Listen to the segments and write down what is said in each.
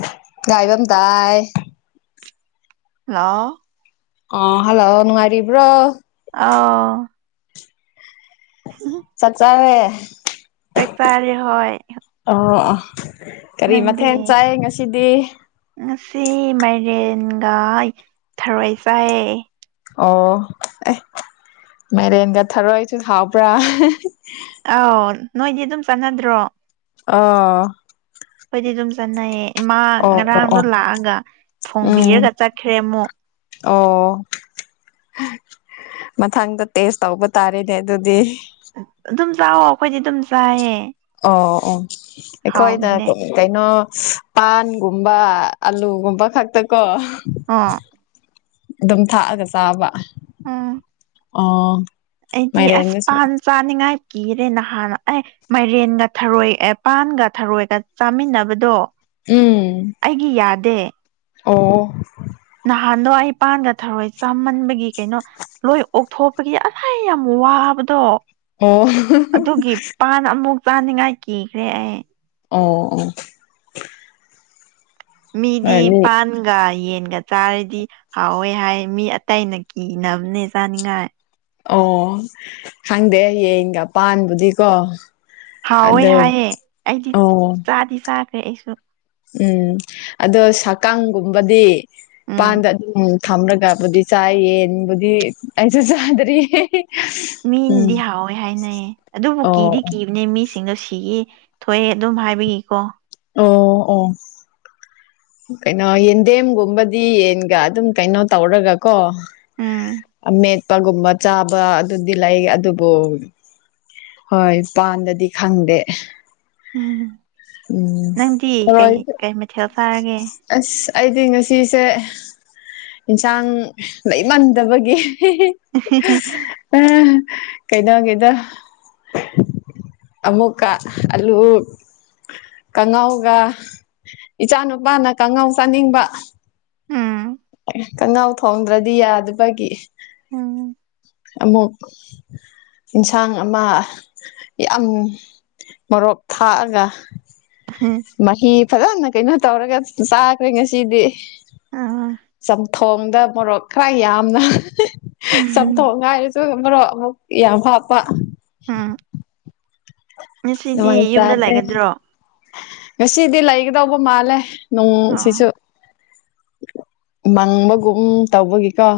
[unintelligible] ꯉꯥꯏꯕꯝ ꯇꯥꯏ ꯂꯧ ꯑ ꯍꯜꯂꯣ ꯉꯔꯤꯕ꯭ꯔꯣ ꯑꯥꯎ ꯆꯠ ꯆꯥꯔꯦ ꯆꯦꯛ ꯆꯥꯔ ꯍꯣꯏ ꯑꯣ ꯀꯔꯤ ꯅꯪꯗꯤ ꯃꯊꯦꯜ ꯆꯥꯏ ꯉꯁꯤꯗꯤ ꯁꯤ ꯃꯥꯏꯔꯦꯟꯒ ꯊꯔꯣꯏ ꯆꯥꯏ ꯑꯣ ꯑꯦ ꯃꯦꯔꯦꯟꯒ ꯊꯔꯣꯏꯁꯨ ꯍꯥꯎꯕ꯭ꯔꯥ ꯑꯥꯎ ꯅꯣꯏꯗꯤ ꯑꯗꯨꯝ ꯆꯥꯟꯅꯗ꯭ꯔꯣ ꯑ ꯈꯣꯏꯗꯤ ꯑꯗꯨꯝ ꯆꯠꯅꯩꯌꯦ ꯏꯃꯥ ꯑꯣ ꯉꯔꯥꯡꯗꯣ ꯑꯣ ꯂꯥꯛꯑꯒ ꯎꯝ ꯐꯣꯡꯕꯤꯔꯒ ꯆꯠꯈ꯭ꯔꯦ ꯑꯃꯨꯛ ꯑꯣ ꯃꯊꯪꯗ ꯇꯦꯁ ꯇꯧꯕ ꯇꯥꯔꯦꯅꯦ ꯑꯗꯨꯗꯤ ꯑꯗꯨꯝ ꯆꯥꯎꯥꯛꯑꯣ ꯑꯩꯈꯣꯏꯗꯤ ꯑꯗꯨꯝ ꯆꯥꯏꯌꯦ ꯑꯣ ꯑꯣ ꯑꯩꯈꯣꯏꯅ ꯍꯥꯎꯕꯅꯦ ꯀꯩꯅꯣ ꯄꯥꯟꯒꯨꯝꯕ ꯑꯂꯨꯒꯨꯝꯕ ꯈꯛꯇ ꯀꯣ ꯑꯥ ꯑꯗꯨꯝ ꯊꯥꯛꯑꯒ ꯆꯥꯕ ꯎꯝ ꯑꯣ ꯑꯩꯗꯤ ꯑꯁ ꯃꯥꯏꯔꯦꯟꯗꯁꯨ ꯄꯥꯟ ꯆꯥꯅꯤꯡꯉꯥꯏ ꯀꯤꯔꯦ ꯅꯍꯥꯟ ꯑꯦ ꯃꯥꯏꯔꯦꯟꯒ ꯊꯔꯣꯏ ꯑꯦ ꯄꯥꯟꯒ ꯊꯔꯣꯏꯒ ꯆꯥꯃꯤꯟꯅꯕꯗꯣ ꯎꯝ ꯗꯦ ꯑꯣ ꯅꯍꯥꯟꯗꯣ ꯑꯩ ꯄꯥꯟꯒ ꯊꯔꯣꯏ ꯆꯥꯃꯟꯕꯒꯤ ꯀꯩꯅꯣ ꯂꯣꯏ ꯑꯣꯛꯊꯣꯛꯄꯒꯤ ꯑꯁ ꯌꯥꯝ ꯋꯥꯕꯗꯣ ꯑꯣ ꯑꯣ ꯑꯗꯨꯒꯤ ꯄꯥꯟ ꯑꯃꯨꯛ ꯆꯥꯅꯤꯡꯉꯥꯏ ꯀꯤꯈ꯭ꯔꯦ ꯑꯩ ꯑꯣ ꯑꯣ ꯍꯣꯏ ꯃꯤꯗꯤ ꯃꯤ ꯄꯥꯟꯒꯥ ꯌꯦ ꯤꯟꯒ ꯆꯥꯔꯗꯤ ꯍꯥꯎꯋꯦ ꯍꯥꯏ ꯃꯤ ꯑꯇꯩꯅ ꯀꯤꯅꯕꯅꯦ ꯆꯥꯅꯤꯡꯉꯥꯏ ꯑꯣ ꯈꯪꯗꯦ ꯌꯦꯡꯒ ꯄꯥꯟꯕꯥꯟꯕꯨꯗꯤꯀꯣ ꯍꯥꯎꯋꯦ ꯍꯥꯏꯑꯦ ꯑꯩꯗꯤ ꯑꯣ ꯆꯥꯗꯤ ꯆꯥꯈ꯭ꯔꯦ ꯑꯩꯁꯨ ꯎꯝ ꯑꯗꯣ ꯁꯛꯀꯥꯡꯒꯨꯝꯕꯗꯤ ꯎꯝ ꯃꯄꯥꯟꯗ ꯑꯗꯨꯝ ꯊꯝꯂꯒꯕꯨꯗꯤ ꯆꯥꯏꯌꯦꯟꯕꯨꯗꯤ ꯑꯩꯁꯨ ꯆꯥꯗꯔꯤꯌꯦ ꯃꯤꯅꯗꯤ ꯍꯥꯎꯋꯦ ꯍꯥꯏꯅꯩ ꯑꯗꯨꯕꯨ ꯑꯣ ꯀꯤꯗꯤ ꯀꯤꯕꯅꯦ ꯃꯤ ꯁꯤꯡꯗꯣ ꯁꯤꯒꯤ ꯊꯣꯛꯑꯦ ꯑꯗꯨꯝ ꯍꯥꯏꯕꯤꯒꯤꯀꯣ ꯑꯣ ꯑꯣ ꯀꯩꯅꯣ ꯌꯦꯟꯗꯦꯝꯒꯨꯝꯕꯗꯤ ꯌꯦꯟꯒ ꯑꯗꯨꯝ ꯀꯩꯅꯣ ꯇꯧꯔꯒ ꯀꯣ ꯎꯝ ꯦꯠꯄꯒꯨꯝꯕ ꯆꯥꯕ ꯑꯗꯨꯗꯤ ꯂꯩ ꯑꯗꯨꯕꯨ ꯍꯣꯏ ꯏ ꯄꯄꯥꯟꯗꯗꯤ ꯈꯪꯗꯦ ꯎꯝ ꯎꯝ ꯅꯪꯗꯤ ꯀꯩ ꯀꯩ ꯃꯊꯦꯜ ꯆꯥꯔꯒꯦ ꯑꯁ ꯑꯩꯗꯤ ꯉꯁꯤꯁꯦ ꯏꯟꯁꯥꯡ ꯂꯩꯃꯟꯗꯕꯒꯤ ꯎꯝ ꯀꯩꯅꯣꯒꯤꯗ ꯑꯃꯨꯛꯀ ꯑꯂꯨ ꯀꯥꯡꯉꯥꯎꯒ ꯏꯆꯥ ꯅꯨꯨꯄꯥꯅ ꯀꯥꯡꯉꯥꯎ ꯆꯥꯅꯤꯡꯕ ꯎꯝ ꯀꯅꯥꯎ ꯊꯣꯡꯗ꯭ꯔꯗꯤ ꯌꯥꯗꯕꯒꯤ ꯎꯝ ꯑꯃꯃꯛ ꯌꯦꯟꯁꯥꯡ ꯑꯃ ꯌꯥꯝ ꯃꯔꯣꯛ ꯊꯥꯛꯑꯒ ꯎꯝ ꯃꯍꯤ ꯐꯖꯅ ꯀꯩꯅꯣ ꯇꯧꯔꯒ ꯆꯥꯈ꯭ꯔꯦ ꯉꯁꯤꯗꯤ ꯑꯥ ꯆꯊꯣꯡꯗ ꯃꯣꯔꯣꯛ ꯈꯔ ꯌꯥꯝꯅ ꯎꯝ ꯆꯝꯊꯣꯡ ꯍꯥꯏꯔꯁꯨ ꯃꯣꯔꯣꯛ ꯌꯥ ꯄꯥꯄꯥ ꯎꯝ ꯉꯁꯤꯗꯤ ꯌꯨꯝꯗ ꯃꯥꯏꯁꯔꯦ ꯂꯩꯒꯗ꯭ꯔꯣ ꯈꯁꯤꯂꯒ ꯇꯧꯕ ꯃꯥꯜꯂꯦ ꯅꯨꯡ ꯑꯣ ꯁꯤꯁꯨ ꯃꯪꯕꯒꯨꯝ ꯇꯧꯕꯒꯤꯀꯣ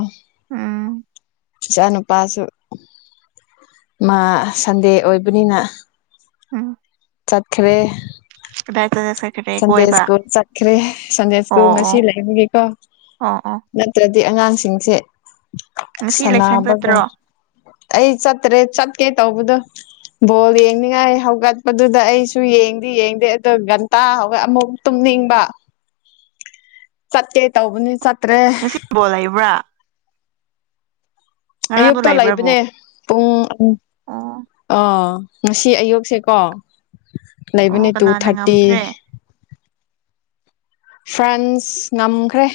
ꯎꯝ ꯏꯆꯥ ꯅꯨꯨꯄꯥꯁꯨ ꯃꯥ ꯁꯟꯗꯦ ꯑꯣꯏꯕꯅꯤꯅ ꯑꯥ ꯆꯈ꯭ꯔꯦ ꯀ ꯁꯟꯗꯦ ꯁ꯭ꯀꯨꯜ ꯆꯠꯈ꯭ꯔꯦ ꯁꯟꯗꯦ ꯑꯣ ꯁ꯭ꯀꯨꯜ ꯑꯣ ꯉꯁꯤ ꯂꯩꯕꯒꯦꯀꯣ ꯑꯣ ꯑꯣ ꯅꯠꯇ꯭ꯔ ꯑꯗꯤ ꯑꯉꯥꯡꯁꯤꯡꯁꯦ ꯉꯁꯤ ꯂꯩꯁꯪ ꯆꯠꯇ꯭ꯔꯣ ꯁꯅꯥꯕꯒ ꯑꯩ ꯆꯠꯇ꯭ꯔꯦ ꯆꯠ ꯀꯦ ꯇꯧꯕꯗꯣ ꯕꯣꯜ ꯌꯦꯡꯅꯤꯡꯉꯥꯏ ꯍꯧꯒꯠꯄꯗꯨꯗ ꯑꯩꯁꯨ ꯌꯦꯡꯗꯤ ꯌꯦꯡꯗꯦ ꯑ ꯇꯥꯍꯒ ꯑꯃꯨꯛ ꯇꯨꯝꯅꯤꯡꯕ ꯆꯠꯀꯦ ꯇꯧꯕꯅꯤ ꯆꯠꯇ꯭ꯔꯦ ꯉꯁꯤꯕꯣ ꯂꯩꯕ꯭ꯔꯥ ꯉꯔꯥꯡꯗꯣ ꯑꯌꯨꯛꯇꯣ ꯂꯩꯕ꯭ꯔꯥꯕꯣ ꯂꯩꯕꯅꯦ ꯄꯨꯡ ꯑꯣ ꯑꯥ ꯉꯁꯤ ꯑꯌꯨꯛꯁꯦꯀꯣ ꯂꯩꯕꯅꯤ ꯑꯣ ꯇꯨ ꯀꯅꯥꯅ ꯊꯥꯔꯇꯤ ꯉꯝꯈ꯭ꯔꯦ ꯐ꯭ꯔꯦꯟꯁ ꯉꯝꯈ꯭ꯔꯦ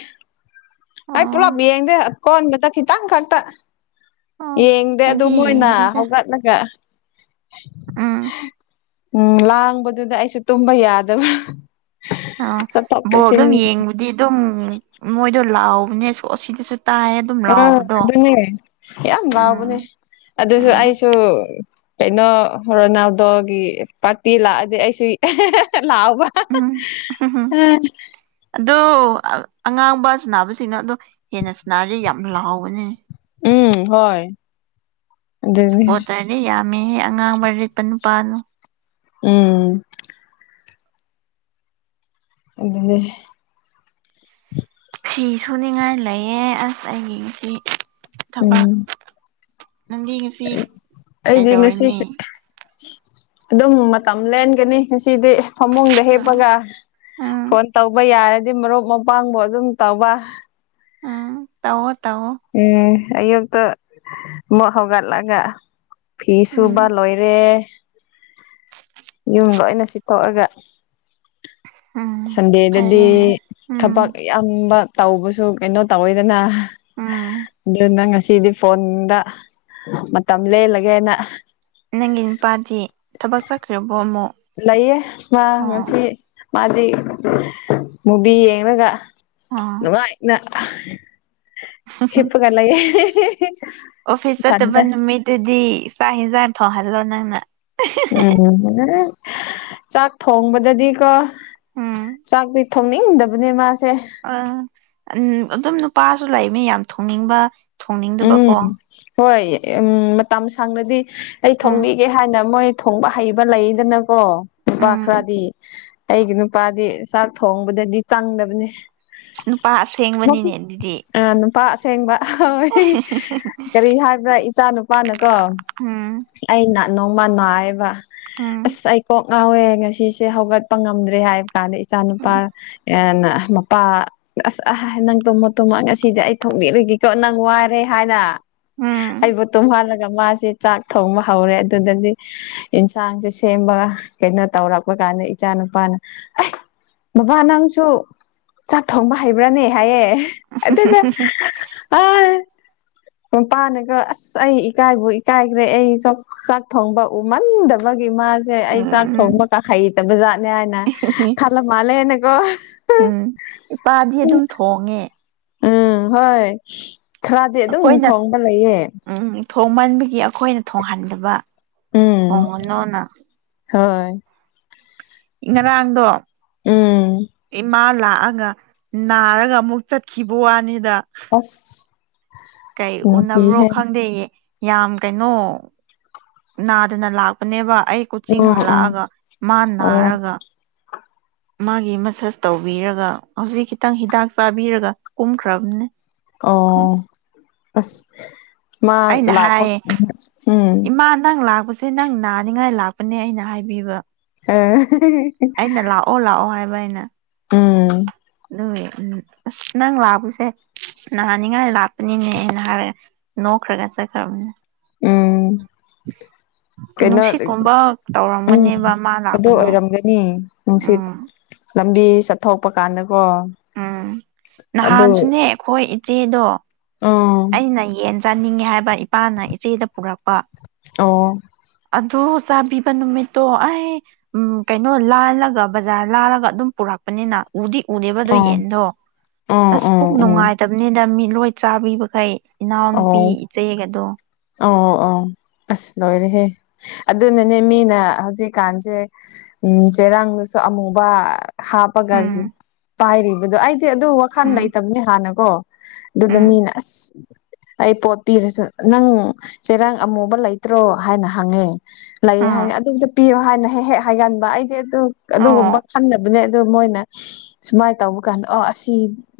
ꯑꯩ ꯄꯨꯂꯞ ꯑꯣ ꯌꯦꯡꯗꯦ ꯀꯣꯟꯕꯗ ꯈꯤꯇꯪ ꯈꯛꯇ ꯑꯣ ꯌꯦꯡꯗꯦ ꯑꯗꯨ ꯑꯩꯗꯤ ꯃꯣꯏꯅ ꯌꯦꯡꯗꯦꯗ ꯍꯧꯒꯠꯂꯒ ꯎꯝ ꯎꯝ ꯂꯥꯡꯕꯗꯨꯗ ꯑꯩꯁꯨ ꯇꯨꯝꯕ ꯌꯥꯗꯕ꯭ꯔꯥ ꯑ ꯕꯣꯜ ꯑꯗꯨꯝ ꯌꯦꯡꯕꯗꯤ ꯑꯗꯨꯝ ꯃꯣꯏꯗꯣ ꯂꯥꯎꯕꯅꯦ ꯑꯁꯤꯗꯁꯨ ꯑꯥ ꯑꯗꯨꯅꯦ ꯌꯥꯝ ꯋꯥꯎꯕꯅꯦ ꯎꯝ ꯑꯗꯨꯁꯨ ꯎꯝ ꯑꯩꯁꯨ ꯀꯩꯅꯣ ꯔꯣꯅꯥꯜꯗꯣꯒꯤ ꯄꯥꯔꯇꯤ ꯂꯥꯛꯑꯗꯤ ꯑꯩꯁꯨ ꯂꯥꯎꯕ ꯎꯝ ꯎꯝ ꯑꯗꯣ ꯑꯉꯥꯡꯕ ꯁꯅꯕꯁꯤꯡꯅꯣ ꯑꯗꯣ ꯍꯦꯟꯅ ꯁꯅꯔꯁꯦ ꯌꯥꯝ ꯂꯥꯎꯕꯅꯦ ꯎꯝ ꯍꯣꯏ ꯑꯗꯨꯅꯤ ꯁꯄꯣꯠꯇꯔꯗꯤ ꯌꯥꯝꯃꯦꯍꯦ ꯑꯉꯥꯡꯕ ꯔꯤꯠꯄ ꯅꯨꯄꯥꯅꯨ ꯎꯝ ꯑꯗꯨꯅꯤ ꯐꯤ ꯁꯨꯅꯤꯡꯉꯥꯏ ꯂꯩꯌꯦ ꯑꯁ ꯑꯩꯒꯤ ꯉꯁꯤ ꯎꯝ ꯊꯕꯛ ꯅꯪꯗꯤ ꯉꯁꯤ ꯑꯩꯗꯤ ꯀꯩꯗꯧꯔꯅꯤ ꯉꯁꯤꯁꯨ ꯑꯗꯨꯝ ꯃꯇꯝ ꯂꯦꯟꯒꯅꯤ ꯉꯁꯤ ꯏꯗꯤ ꯐꯃꯨꯡꯗ ꯎꯝ ꯍꯦꯞꯄꯒ ꯎꯝ ꯐꯣꯟ ꯇꯧꯕ ꯌꯥꯔ ꯗꯤ ꯃꯔꯨꯞ ꯃꯄꯥꯡꯕꯨ ꯑꯗꯨꯝ ꯇꯧꯕ ꯎꯝ ꯇꯧꯑꯣ ꯎꯝ ꯑꯌꯨꯛꯛꯇ ꯃꯨꯛ ꯍꯧꯒꯜꯠꯂꯒ ꯐꯤꯁꯨꯕ ꯎꯝ ꯂꯣꯏꯔꯦ ꯌꯨꯝ ꯂꯣꯏꯅ ꯁꯤꯠꯇꯣꯛꯑꯒ ꯎꯝ ꯁꯟꯗꯦꯗꯗꯤ ꯐꯔꯦꯅꯦ ꯊꯕꯛ ꯎꯝ ꯌꯥꯝꯕ ꯇꯧꯕꯁꯨ ꯀꯩꯅꯣ ꯇꯧꯋꯤꯗꯅ ꯎꯝ ꯑꯗꯨꯅ ꯉꯁꯤꯗꯤ ꯐꯣꯟꯗ ꯃꯇꯝ ꯂꯦꯜꯂꯒꯦꯅ ꯅꯪꯒꯤ ꯅꯨꯄꯥꯗꯤ ꯊꯕꯛ ꯆꯠꯈ꯭ꯔꯕꯣ ꯑꯃꯨꯛ ꯂꯩꯌꯦ ꯃꯥ ꯑꯣ ꯉꯁꯤ ꯃꯥꯗꯤ ꯃꯨꯚꯤ ꯌꯦꯡꯔꯒ ꯑꯣ ꯅꯨꯡꯉꯥꯏꯅ ꯍꯤꯞꯄꯒ ꯂꯩꯌꯦ ꯑꯣꯐꯤꯁ ꯆꯠꯇꯕ ꯏꯊꯟꯇ ꯅꯨꯃꯤꯠꯇꯨꯗꯤ ꯆ ꯍꯦꯖꯥꯡ ꯊꯣꯡꯍꯜꯂꯣ ꯅꯪꯅ ꯎꯝ ꯆꯥꯛ ꯊꯣꯡꯕꯗꯗꯤꯀꯣ ꯎꯝ ꯆꯥꯛ ꯄꯤ ꯊꯣꯡꯅꯤꯡ ꯗꯕꯅꯦ ꯃꯥꯁꯦ ꯑ ꯎ ꯑꯗꯨꯝ ꯅꯨꯄꯥꯁꯨ ꯂꯩꯅꯤ ꯌꯥꯝ ꯊꯣꯡꯅꯤꯡꯕ ꯊꯣꯡꯅꯤꯡꯗꯕꯀꯣ ꯎꯝ ꯍꯣꯏ ꯎꯝ ꯃꯇꯝ ꯁꯥꯡꯅꯗꯤ ꯑꯩ ꯎꯝ ꯊꯣꯡꯕꯤꯒꯦ ꯍꯥꯏꯅ ꯃꯣꯏ ꯊꯣꯡꯕ ꯍꯩꯕ ꯂꯩꯗꯅꯀꯣ ꯅꯨꯄꯥ ꯎꯝ ꯈꯔꯗꯤ ꯑꯩꯒꯤ ꯅꯨꯄꯥꯗꯤ ꯆꯥꯛ ꯊꯣꯡꯕꯗꯗꯤ ꯆꯪꯗꯕꯅꯤ ꯅꯨꯄꯥ ꯑꯁꯦꯡꯕꯅꯤꯅꯦ ꯑꯗꯨꯗꯤ ꯑ ꯅꯨꯄꯥ ꯑꯁꯦꯡꯕ ꯍꯣꯏ ꯀꯔꯤ ꯍꯥꯏꯕ꯭ꯔꯥ ꯏꯆꯥ ꯅꯨꯄꯥꯅꯀꯣ ꯎꯝ ꯑꯩꯅ ꯅꯣꯡꯃ ꯅꯥꯏꯕ ꯎꯝ ꯑꯁ ꯑꯩꯀꯣꯛ ꯑꯥꯎꯋꯦ ꯉꯁꯤꯁꯦ ꯍꯧꯒꯠꯄ ꯉꯝꯗ꯭ꯔꯦ ꯍꯥꯏꯕ ꯀꯥꯟꯗ ꯏꯆꯥ ꯅꯨꯨꯄꯥ ꯎꯝ ꯃꯄꯥ ꯑꯁ ꯑꯥ ꯅꯪ ꯇꯣꯃꯣ ꯇꯣꯃ ꯉꯁꯤꯗꯤ ꯑꯩ ꯊꯣꯛꯅꯤꯡꯔꯒꯦꯀꯣ ꯅꯪ ꯋꯥꯏ ꯔꯦ ꯍꯥꯏꯅ ꯎꯝ ꯑꯩꯕꯨ ꯇꯨꯝꯍꯜꯂ ꯃꯥꯁꯦ ꯆꯥꯛ ꯊꯣꯡꯕ ꯍꯧꯔꯦ ꯑꯗꯨꯗꯗꯤ ꯌꯦꯟꯁꯥꯡꯁꯦ ꯁꯦꯝꯕꯒ ꯀꯩꯅꯣ ꯇꯧꯔꯛꯄ ꯀꯥꯟꯅ ꯏꯆꯥ ꯅꯨꯄꯥꯅ ꯕꯕꯥ ꯅꯪꯁꯨ ꯆꯥꯛ ꯊꯣꯡꯕ ꯍꯩꯕ꯭ꯔꯥꯅꯦ ꯍꯥꯏꯌꯦ ꯑꯗꯨꯗ ꯑ ꯃꯄꯥꯅꯒ ꯑꯁ ꯑꯩ ꯏꯀꯥꯏꯕꯨ ꯏꯀꯥꯏꯈ꯭ꯔꯦ ꯑꯩ ꯆꯥꯛ ꯊꯣꯡꯕ ꯎꯃꯟꯗꯕ ꯏ ꯃꯥꯥꯁꯦ ꯑꯩ ꯆꯥꯛ ꯊꯣꯡꯕ ꯎꯝ ꯀꯥꯈꯩꯇꯕ ꯖꯥꯠꯅꯦ ꯍꯥꯏꯅ ꯈꯜꯂꯝ ꯃꯥꯜꯂꯦꯅꯀꯣ ꯎꯝ ꯏꯄꯥꯗꯤ ꯑꯗꯨꯝ ꯊꯣꯡꯉꯦ ꯎꯝ ꯍꯣꯏ ꯈꯔꯗꯤ ꯑꯗꯨꯝ ꯑꯩꯈꯣꯏꯅ ꯊꯣꯡꯕ ꯂꯩꯌꯦ ꯎꯝ ꯊꯣꯡꯃꯟꯕꯒꯤ ꯑꯩꯈꯣꯏꯅ ꯊꯣꯡꯍꯟꯗꯕ ꯎꯝ ꯊꯣꯡꯉꯅꯣꯅ ꯍꯣꯏ ꯏ ꯉꯗꯔꯥꯡꯗꯣ ꯎꯝ ꯏꯃ ꯂꯥꯛꯑꯒ ꯅꯥꯔꯒ ꯑꯃꯨꯛ ꯆꯠꯈꯤꯕꯨ ꯋꯥꯅꯤꯗ ꯑꯁ ꯀꯩ ꯎꯅꯕ꯭ꯔꯣ ꯅꯨꯡꯁꯤꯍꯦ ꯈꯪꯗꯦꯌꯦ ꯌꯥꯝ ꯀꯩꯅꯣ ꯅꯥꯗꯅ ꯂꯥꯛꯄꯅꯦꯕ ꯑꯩ ꯀꯨꯆꯤꯡ ꯎꯝ ꯎꯝ ꯍꯜꯂꯛꯑꯒ ꯃꯥ ꯑꯣ ꯅꯥꯔꯒ ꯃꯥꯒꯤ ꯃꯁꯥꯁ ꯇꯧꯕꯤꯔꯒ ꯍꯧꯖꯤꯛ ꯈꯤꯇꯪ ꯍꯤꯗꯥꯛ ꯆꯥꯕꯤꯔꯒ ꯀꯨꯝꯈ꯭ꯔꯝꯅꯦ ꯑꯣ ꯑꯁ ꯃꯥ ꯑꯩꯅ ꯂꯥꯛꯄ ꯍꯥꯏꯌꯦ ꯎꯝ ꯁꯤ ꯅꯪ ꯅꯥꯅꯤꯡꯉꯥꯏ ꯂꯥꯛꯄꯅꯦ ꯑꯩꯅ ꯍꯥꯏꯕꯤꯕ ꯑꯥ ꯑꯩꯅ ꯂꯥꯛꯑꯣ ꯂꯥꯛꯑꯣ ꯍꯥꯏꯕ ꯑꯩꯅ ꯎꯝ ꯑꯗꯨ ꯑꯁ ꯅꯪ ꯂꯥꯛꯄꯁꯦ ꯅꯍꯥꯟꯅꯤꯡꯉꯥꯏ ꯂꯥꯛꯄꯅꯤꯅꯦꯅ ꯍꯥꯏꯔ ꯑꯣ ꯈ꯭ꯔꯔꯒꯁ ꯈꯔꯅ ꯎꯝ ꯀꯩꯅꯣ ꯅꯨꯡꯁꯤꯠꯀꯨꯝꯕ ꯎꯝ ꯇꯧꯔꯝꯒꯅꯦꯕ ꯃꯥ ꯑꯗꯨ ꯂꯥꯛꯄꯗꯣ ꯑꯣꯏꯔꯝꯒꯅꯤ ꯅꯨꯡꯁꯤꯠ ꯎꯝ ꯂꯝꯕꯤ ꯆꯠꯊꯣꯛꯄ ꯀꯥꯟꯗ ꯎꯝ ꯅꯍꯥꯟꯁꯨꯅꯦ ꯑꯩꯈꯣꯏ ꯏꯆꯦꯗꯣ ꯎꯝ ꯑꯩꯅ ꯌꯦꯟꯁ ꯆꯥꯅꯤꯡꯉꯦ ꯍꯥꯏꯕ ꯏꯄꯥꯅ ꯏꯆꯦꯗ ꯄꯨꯔꯛꯄ ꯑꯣ ꯑꯗꯨ ꯆꯥꯕꯤꯕ ꯅꯨꯃꯤꯠꯇꯣ ꯑꯩ ꯎꯝ ꯀꯩꯅꯣ ꯂꯥꯜꯂꯒ ꯕꯖꯥꯔ ꯂꯥꯜꯂꯒ ꯑꯗꯨꯝ ꯄꯨꯔꯛ ꯥꯛꯄꯅꯤꯅ ꯎꯗꯤ ꯎꯗꯦꯕꯗꯣ ꯑꯣ ꯌꯦꯟꯗꯣ ꯎꯝ ꯑꯁ ꯄꯨꯛ ꯎꯝ ꯎꯝ ꯅꯨꯡꯉꯥꯏꯇꯕꯅꯤꯗ ꯃꯤ ꯂꯣꯏ ꯆꯥꯕꯤꯕꯈꯩ ꯏꯅꯥꯎꯅꯨꯄꯤ ꯑꯣ ꯏꯆꯦꯒꯗꯣ ꯑꯣ ꯑꯣ ꯑꯁ ꯂꯣꯏꯔ ꯍꯦ ꯑꯗꯨꯅꯅꯦ ꯃꯤꯅ ꯍꯧꯖꯤꯛꯀꯥꯟꯁꯦ ꯎ ꯆꯩꯔꯥꯡꯗꯨꯁꯨ ꯑꯃꯨꯕ ꯍꯥꯞꯄꯒ ꯎꯝ ꯄꯥꯏꯔꯤꯕꯗꯣ ꯑꯩꯗꯤ ꯑꯗꯨ ꯋꯥꯈꯜ ꯎꯝ ꯂꯩꯇꯕꯅꯦ ꯍꯥꯟꯅ ꯑꯣ ꯑꯗꯨꯅ ꯎꯝ ꯃꯤꯅ ꯑꯁ ꯑꯩ ꯄꯣꯠ ꯄꯤꯔꯁꯨ ꯅꯪ ꯆꯦꯔꯥꯡ ꯑꯃꯨꯕ ꯂꯩꯇ꯭ꯔꯣ ꯍꯥꯏꯅ ꯍꯪꯉꯦ ꯂꯩ ꯑꯥ ꯍꯥꯏꯅ ꯑꯗꯨꯝꯇ ꯄꯤꯌꯣ ꯍꯥꯏꯅ ꯍꯦꯛ ꯍꯦꯛ ꯍꯥꯏꯒꯟꯕ ꯑꯩꯗꯤ ꯑꯗꯨ ꯑꯗꯨꯒꯨꯝꯕ ꯑꯣ ꯈꯟꯗꯕꯅꯦ ꯑꯗꯨꯗ ꯃꯣꯏꯅ ꯁꯨꯃꯥꯏꯅ ꯇꯧꯕ ꯀꯥꯟꯗ ꯑꯣ ꯑꯁꯤ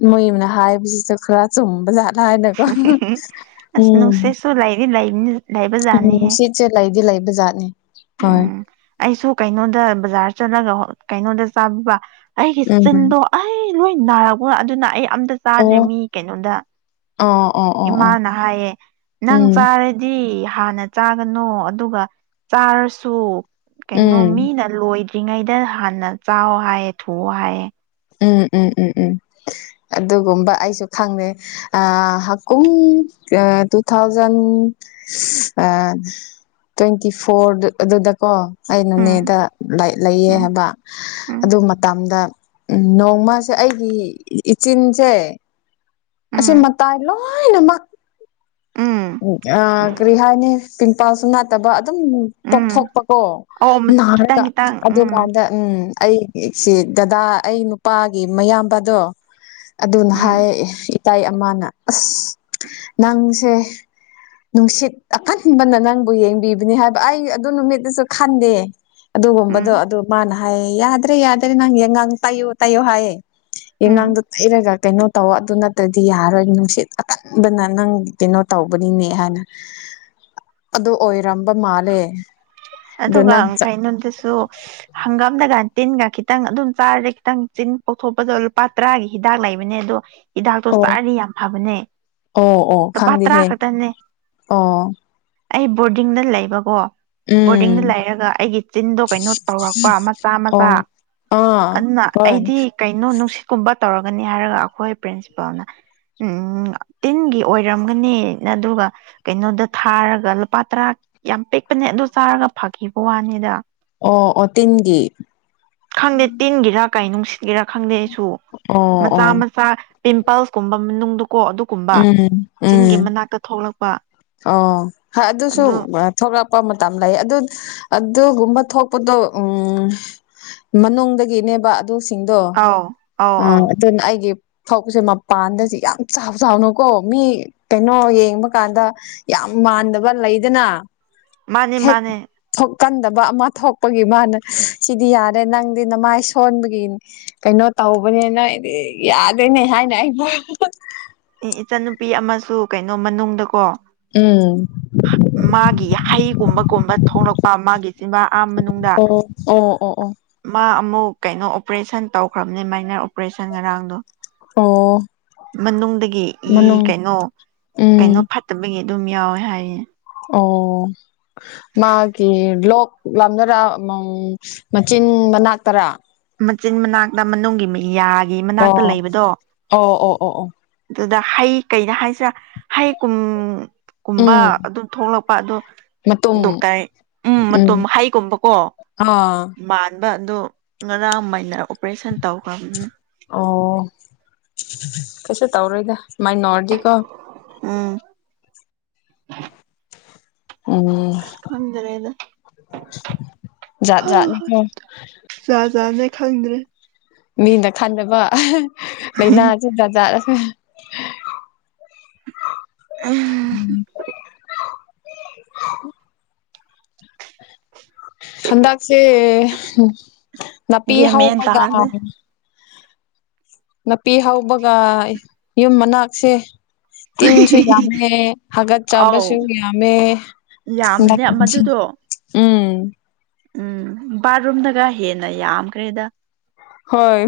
ꯃꯣꯏꯅ ꯍꯥꯏꯕꯁꯤꯗ ꯈꯔ ꯆꯨꯝꯕ ꯌꯥꯠꯦ ꯂꯥꯏꯅꯦꯀꯣ ꯑꯁ ꯅꯅꯨꯡꯁꯦꯁꯨꯣ ꯂ ꯂ ꯂꯥꯏꯕꯖꯅꯤ ꯍ ꯑꯩꯗꯤ ꯂꯩꯕ ꯖꯥꯠꯅꯤ ꯍꯣꯏ ꯎꯝ ꯑꯩꯁꯨ ꯀꯩꯅꯣꯗ ꯕꯖꯥꯔ ꯆꯠꯂꯒ ꯀꯩꯅꯣꯗ ꯆꯥꯕꯤꯕ ꯑꯩꯒꯤ ꯎꯝ ꯆꯤꯟꯗꯣ ꯑꯩ ꯂꯣꯏ ꯅꯥꯛꯔꯕ꯭ꯔꯣ ꯑꯗꯨꯅ ꯑꯩ ꯑꯝꯇ ꯆꯥꯗ꯭ꯔꯦ ꯑꯣ ꯃꯤ ꯀꯩꯅꯣꯗ ꯑꯣ ꯑꯣ ꯑꯣ ꯑꯣ ꯏꯃꯥꯅ ꯍꯥꯏꯌꯦ ꯅꯪ ꯎꯝ ꯆꯥꯔꯗꯤ ꯍꯥꯟꯅ ꯆꯥꯒꯅꯣ ꯑꯗꯨꯒ ꯆꯥꯔꯁꯨ ꯀꯩꯅꯣ ꯎꯝ ꯃꯤꯅ ꯂꯣꯏꯗ꯭ꯔ ꯂ꯭ꯔꯤꯉꯩꯗ ꯍꯥꯟꯅ ꯆꯥꯎꯋ ꯍꯥꯏꯌꯦ ꯊꯨꯑꯣ ꯍꯥꯏꯌꯦ ꯎꯝ ꯎꯝ ꯎꯝ ꯎꯝ ꯑꯗꯨꯒꯨꯝꯕ ꯑꯩꯁꯨ ꯈꯪꯅꯦ ꯍꯥꯀꯨꯝ ꯇꯨ ꯊꯥꯎꯖꯟ ꯇ꯭ꯋꯦꯟꯇꯤ ꯐꯣꯔ ꯑꯗꯨꯗꯀꯣ ꯎꯝ ꯑꯩꯅꯅꯦꯗ ꯂꯩꯌꯦ ꯎꯝ ꯍꯥꯏꯕ ꯎꯝ ꯑꯗꯨ ꯃꯇꯝꯗ ꯎꯝ ꯅꯣꯡꯃꯁꯦ ꯑꯩꯒꯤ ꯏꯆꯤꯟꯁꯦ ꯑꯁꯤ ꯎꯝ ꯃꯇꯥꯏꯂꯣ ꯂꯣꯏꯅꯃ ꯎꯝ ꯎꯝ ꯅꯨꯄꯥꯁꯨ ꯅꯥꯠꯇꯕ ꯑꯗꯨꯝ ꯎꯝ ꯇꯣꯛꯊꯣꯛꯄꯀꯣ ꯑꯣ ꯅꯥꯔꯒ ꯈꯤꯇꯪ ꯈꯤꯇꯪ ꯎꯝ ꯑꯗꯨꯀꯥꯟꯗ ꯎꯝ ꯑꯩꯒꯤꯁꯤ ꯗꯗꯥ ꯑꯩ ꯅꯨꯄꯥꯒꯤ ꯃꯌꯥꯝꯕꯗꯣ ꯑꯗꯨꯅ ꯎꯝ ꯍꯥꯏ ꯏꯇꯥꯏ ꯑꯃꯅ ꯑꯁ ꯅꯪꯁꯦ ꯅꯨꯡꯁꯤꯠ ꯑꯀꯟꯕꯅ ꯅꯪꯕꯨ ꯌꯦꯡꯕꯤꯕꯅꯤ ꯍꯥꯏꯕ ꯑꯩ ꯑꯗꯨ ꯅꯨꯃꯤꯠꯇꯁꯨ ꯈꯟꯗꯦ ꯎꯝ ꯑꯗꯨꯒꯨꯝꯕꯗꯣ ꯑꯗꯨ ꯃꯥꯅ ꯍꯥꯏꯌꯦ ꯌꯥꯗ꯭ꯔꯦ ꯌꯥꯗ꯭ꯔꯦ ꯅꯪꯉꯥꯡ ꯇꯥꯏꯌꯣ ꯇꯥꯏꯌꯣ ꯍꯥꯏꯌꯦ ꯎꯝ ꯉꯪꯗꯣ ꯇꯩꯔꯒ ꯀꯩꯅꯣ ꯇꯧ ꯑꯗꯨ ꯅꯠꯇ꯭ꯔꯗꯤ ꯌꯥꯔꯔꯣꯏ ꯅꯨꯡꯁꯤꯠ ꯑꯀꯟꯕꯅ ꯅꯪ ꯀꯩꯅꯣ ꯇꯧꯕꯅꯤꯅꯦ ꯍꯥꯏꯅ ꯑꯗꯨ ꯑꯣꯏꯔꯝꯕ ꯃꯥꯜꯂꯦ ꯑꯗꯨ ꯑꯗꯨꯒ ꯅꯪ ꯆꯠ ꯀꯩꯅꯣꯗꯁꯨ ꯍꯪꯒꯥꯝ ꯝꯗꯒ ꯇꯤꯟꯒ ꯈꯤꯇꯪ ꯑꯗꯨꯝ ꯆꯥꯔ ꯈꯤꯇꯪ ꯇꯤꯟ ꯄꯣꯛꯊꯣꯛꯄꯗꯣ ꯂꯨꯄꯥ ꯇꯔꯥꯒꯤ ꯍꯤꯗꯥꯛ ꯂꯩꯕꯅꯦ ꯑꯗꯣ ꯍꯤꯗꯥꯛꯇꯣ ꯑꯣ ꯆꯥꯔꯗꯤ ꯌꯥꯝ ꯐꯕꯅꯦ ꯑꯣ ꯑꯣ ꯂꯨꯄꯥ ꯇꯔꯥ ꯈꯪꯗꯦꯍꯦ ꯈꯛꯇꯅꯦ ꯑꯣ ꯑꯩ ꯕꯣꯔꯗꯤꯡꯗ ꯂꯩꯕꯀꯣ ꯕꯣꯔꯗꯤꯡꯗ ꯎꯝ ꯂꯩꯔꯒ ꯑꯩꯒꯤ ꯆꯤꯟꯗꯣ ꯀꯩꯅꯣ ꯇꯧꯔꯛꯄ ꯃꯆꯥ ꯑꯣ ꯃꯆꯥ ꯑꯥ ꯑꯗꯨꯅ ꯍꯣꯏ ꯑꯩꯗꯤ ꯀꯩꯅꯣ ꯅꯨꯡꯁꯤꯠꯀꯨꯝꯕ ꯇꯧꯔꯒꯅꯤ ꯍꯥꯏꯔꯒ ꯑꯩꯈꯣꯏ ꯄ꯭ꯔꯤꯟꯁꯤꯄꯥꯜꯅ ꯎꯝ ꯇꯤꯟꯒꯤ ꯑꯣꯏꯔꯝꯒꯅꯤ ꯑꯗꯨꯒ ꯀꯩꯅꯣꯗ ꯊꯥꯔꯒ ꯂꯨꯄꯥ ꯇꯔꯥ ꯌꯥꯝ ꯄꯤꯛꯄꯅꯦ ꯑꯗꯨ ꯆꯥꯔꯒ ꯐꯈꯤꯕ ꯋꯥꯅꯤꯗ ꯑꯣ ꯑꯣ ꯇꯤꯟꯒꯤ ꯈꯪꯗꯦ ꯇꯤꯟꯒꯤꯔꯥ ꯀꯩ ꯅꯨꯡꯁꯤꯠꯒꯤꯦꯔꯥ ꯈꯪꯗꯦ ꯑꯩꯁꯨ ꯑꯣ ꯃꯆꯥ ꯑꯣ ꯃꯆꯥ ꯄꯤꯝꯄꯜꯁꯀꯨꯝꯕ ꯃꯅꯨꯡꯗꯀꯣ ꯑꯗꯨꯒꯨꯝꯕ ꯎꯝ ꯆꯤꯟꯒꯤ ꯎꯝ ꯃꯅꯥꯛꯇ ꯊꯣꯛꯂꯛꯄ ꯑꯣ ꯑꯗꯨꯁꯨ ꯑꯗꯨ ꯊꯛ ꯊꯣꯛꯄ ꯃꯇꯝ ꯂꯩ ꯑꯗꯨ ꯑꯗꯨꯒꯨꯝꯕ ꯊꯣꯛꯄꯗꯣ ꯎ ꯃꯅꯨꯡꯗꯒꯤꯅꯦꯕ ꯑꯗꯨꯁꯤꯡꯗꯣ ꯑꯧ ꯑꯧ ꯑꯧ ꯑꯗꯨꯅ ꯑꯩꯒꯤ ꯐꯧꯁꯦ ꯃꯄꯥꯟꯗꯗꯤ ꯌꯥꯝ ꯆ ꯆꯥꯎꯥꯎꯅꯨꯀꯣ ꯃꯤ ꯀꯩꯅꯣ ꯌꯦꯡꯕ ꯀꯥꯟꯗ ꯌꯥꯝ ꯃꯥꯟꯗꯕ ꯂꯩꯗꯅ ꯃꯥꯅꯦ ꯃꯥꯅꯦ ꯀꯟꯗꯕ ꯑꯃ ꯊꯣꯛꯄꯒꯤ ꯃꯥꯅ ꯁꯤꯗꯤ ꯌꯥꯔꯦ ꯅꯪꯗꯤ ꯅꯃꯥꯏ ꯁꯣꯟꯕꯒꯤ ꯀꯩꯅꯣ ꯇꯧꯕꯅꯤ ꯅ ꯑꯩꯗꯤ ꯌꯥꯗꯣꯏꯅꯦ ꯍꯥꯏꯅ ꯑꯩꯕꯨ ꯏꯆꯟꯅꯨꯄꯤ ꯑꯃꯁꯨ ꯀꯩꯅꯣ ꯃꯅꯨꯡꯗꯀꯣ ꯎꯝ ꯃꯥꯒꯤ ꯍꯩꯒꯨꯝꯕꯒꯨꯝꯕ ꯊꯣꯛꯂꯛꯄ ꯃꯥꯒꯤ ꯆꯤꯕꯥ ꯑꯥ ꯃꯅꯨꯡꯗ ꯑꯣ ꯑꯣ ꯑꯣ ꯑꯣ ꯃꯥ ꯑꯃ ꯀꯩꯅꯣ ꯑꯣꯄꯔꯦꯁꯟ ꯇꯧꯈ꯭ꯔꯕꯅꯦ ꯃꯥꯏꯅꯔ ꯑꯣꯄꯔꯦꯁꯟ ꯉꯔꯥꯡꯗꯣ ꯑꯣ ꯃꯅꯨꯡꯗꯒꯤ ꯃꯅꯨꯡ ꯀꯩꯅꯣ ꯀꯩꯅꯣ ꯎꯝ ꯐꯠꯇꯕꯒꯤ ꯑꯗꯨꯝ ꯌꯥꯎꯋꯦ ꯍꯥꯏꯌꯦ ꯑꯣ ꯃꯥꯒꯤ ꯂꯣꯛ ꯂꯥꯝꯅꯔ ꯃꯆꯤꯟ ꯃꯅꯥꯛꯇꯔꯥ ꯃꯆꯤꯟ ꯃꯅꯥꯛꯇ ꯃꯅꯨꯡꯒꯤ ꯃꯤꯌꯥꯒꯤ ꯃꯅꯥꯛꯇ ꯑꯣ ꯂꯩꯕꯗꯣ ꯑꯣ ꯑꯣ ꯑꯣ ꯑꯣ ꯑꯗꯨꯗ ꯍꯩ ꯀꯩꯅ ꯍꯥꯏꯁꯤꯔꯥ ꯍꯩ ꯀꯨꯝ ꯨꯝꯕ ꯎꯝ ꯑꯗꯨꯝ ꯊꯣꯛꯂꯛꯄ ꯑꯗꯣ ꯃꯇꯨꯝ ꯗꯣꯛꯇꯔ ꯎꯝ ꯃꯇꯣꯝ ꯍꯩꯒꯨꯝꯕꯀꯣ ꯑꯥ ꯃꯥꯟꯕ ꯑꯗꯣ ꯉꯔꯥꯡꯃꯥꯏꯅ ꯑꯣꯄꯔꯦꯁꯟ ꯇꯧꯈ꯭ꯔꯕꯅꯤꯅ ꯑꯣ ꯀꯩꯁꯨ ꯇꯧꯔꯣꯏꯗ ꯁꯨꯃꯥꯏ ꯅꯧꯔꯗꯤꯀꯣ ꯎꯝ ꯎꯝ ꯑꯁ ꯈꯪꯗ꯭ꯔꯦꯗ ꯖꯥꯠ ꯖꯥꯠꯅꯤꯀꯣ ꯖꯥꯠ ꯖꯥꯠꯅꯦ ꯈꯪꯗ꯭ꯔꯦ ꯃꯤꯅ ꯈꯟꯗꯕ ꯂꯥꯏꯅꯥꯁꯦ ꯕꯖꯥꯔ ꯎꯝ ꯍꯟꯗꯛꯁꯦ ꯅꯥꯄꯤ ꯒ꯭ꯌꯥꯟ ꯃꯦꯟ ꯍꯧꯕꯒ ꯇꯥꯗꯦ ꯅꯥꯄꯤ ꯍꯥꯎꯕꯒ ꯌꯨꯝ ꯃꯅꯥꯛꯁꯦ ꯇꯤꯟꯁꯨ ꯌꯥꯝꯃꯦ ꯍꯥꯒꯠ ꯑꯧ ꯆꯥꯕꯁꯨ ꯌꯥꯝꯃꯦ ꯍ ꯌꯥꯝꯕꯅꯦ ꯃꯗꯨꯗꯣ ꯎꯝ ꯎꯝ ꯕꯥꯠꯔꯨꯝꯗꯒ ꯍꯦꯟꯅ ꯌꯥꯝꯈ꯭ꯔꯦꯗ ꯍꯣꯏ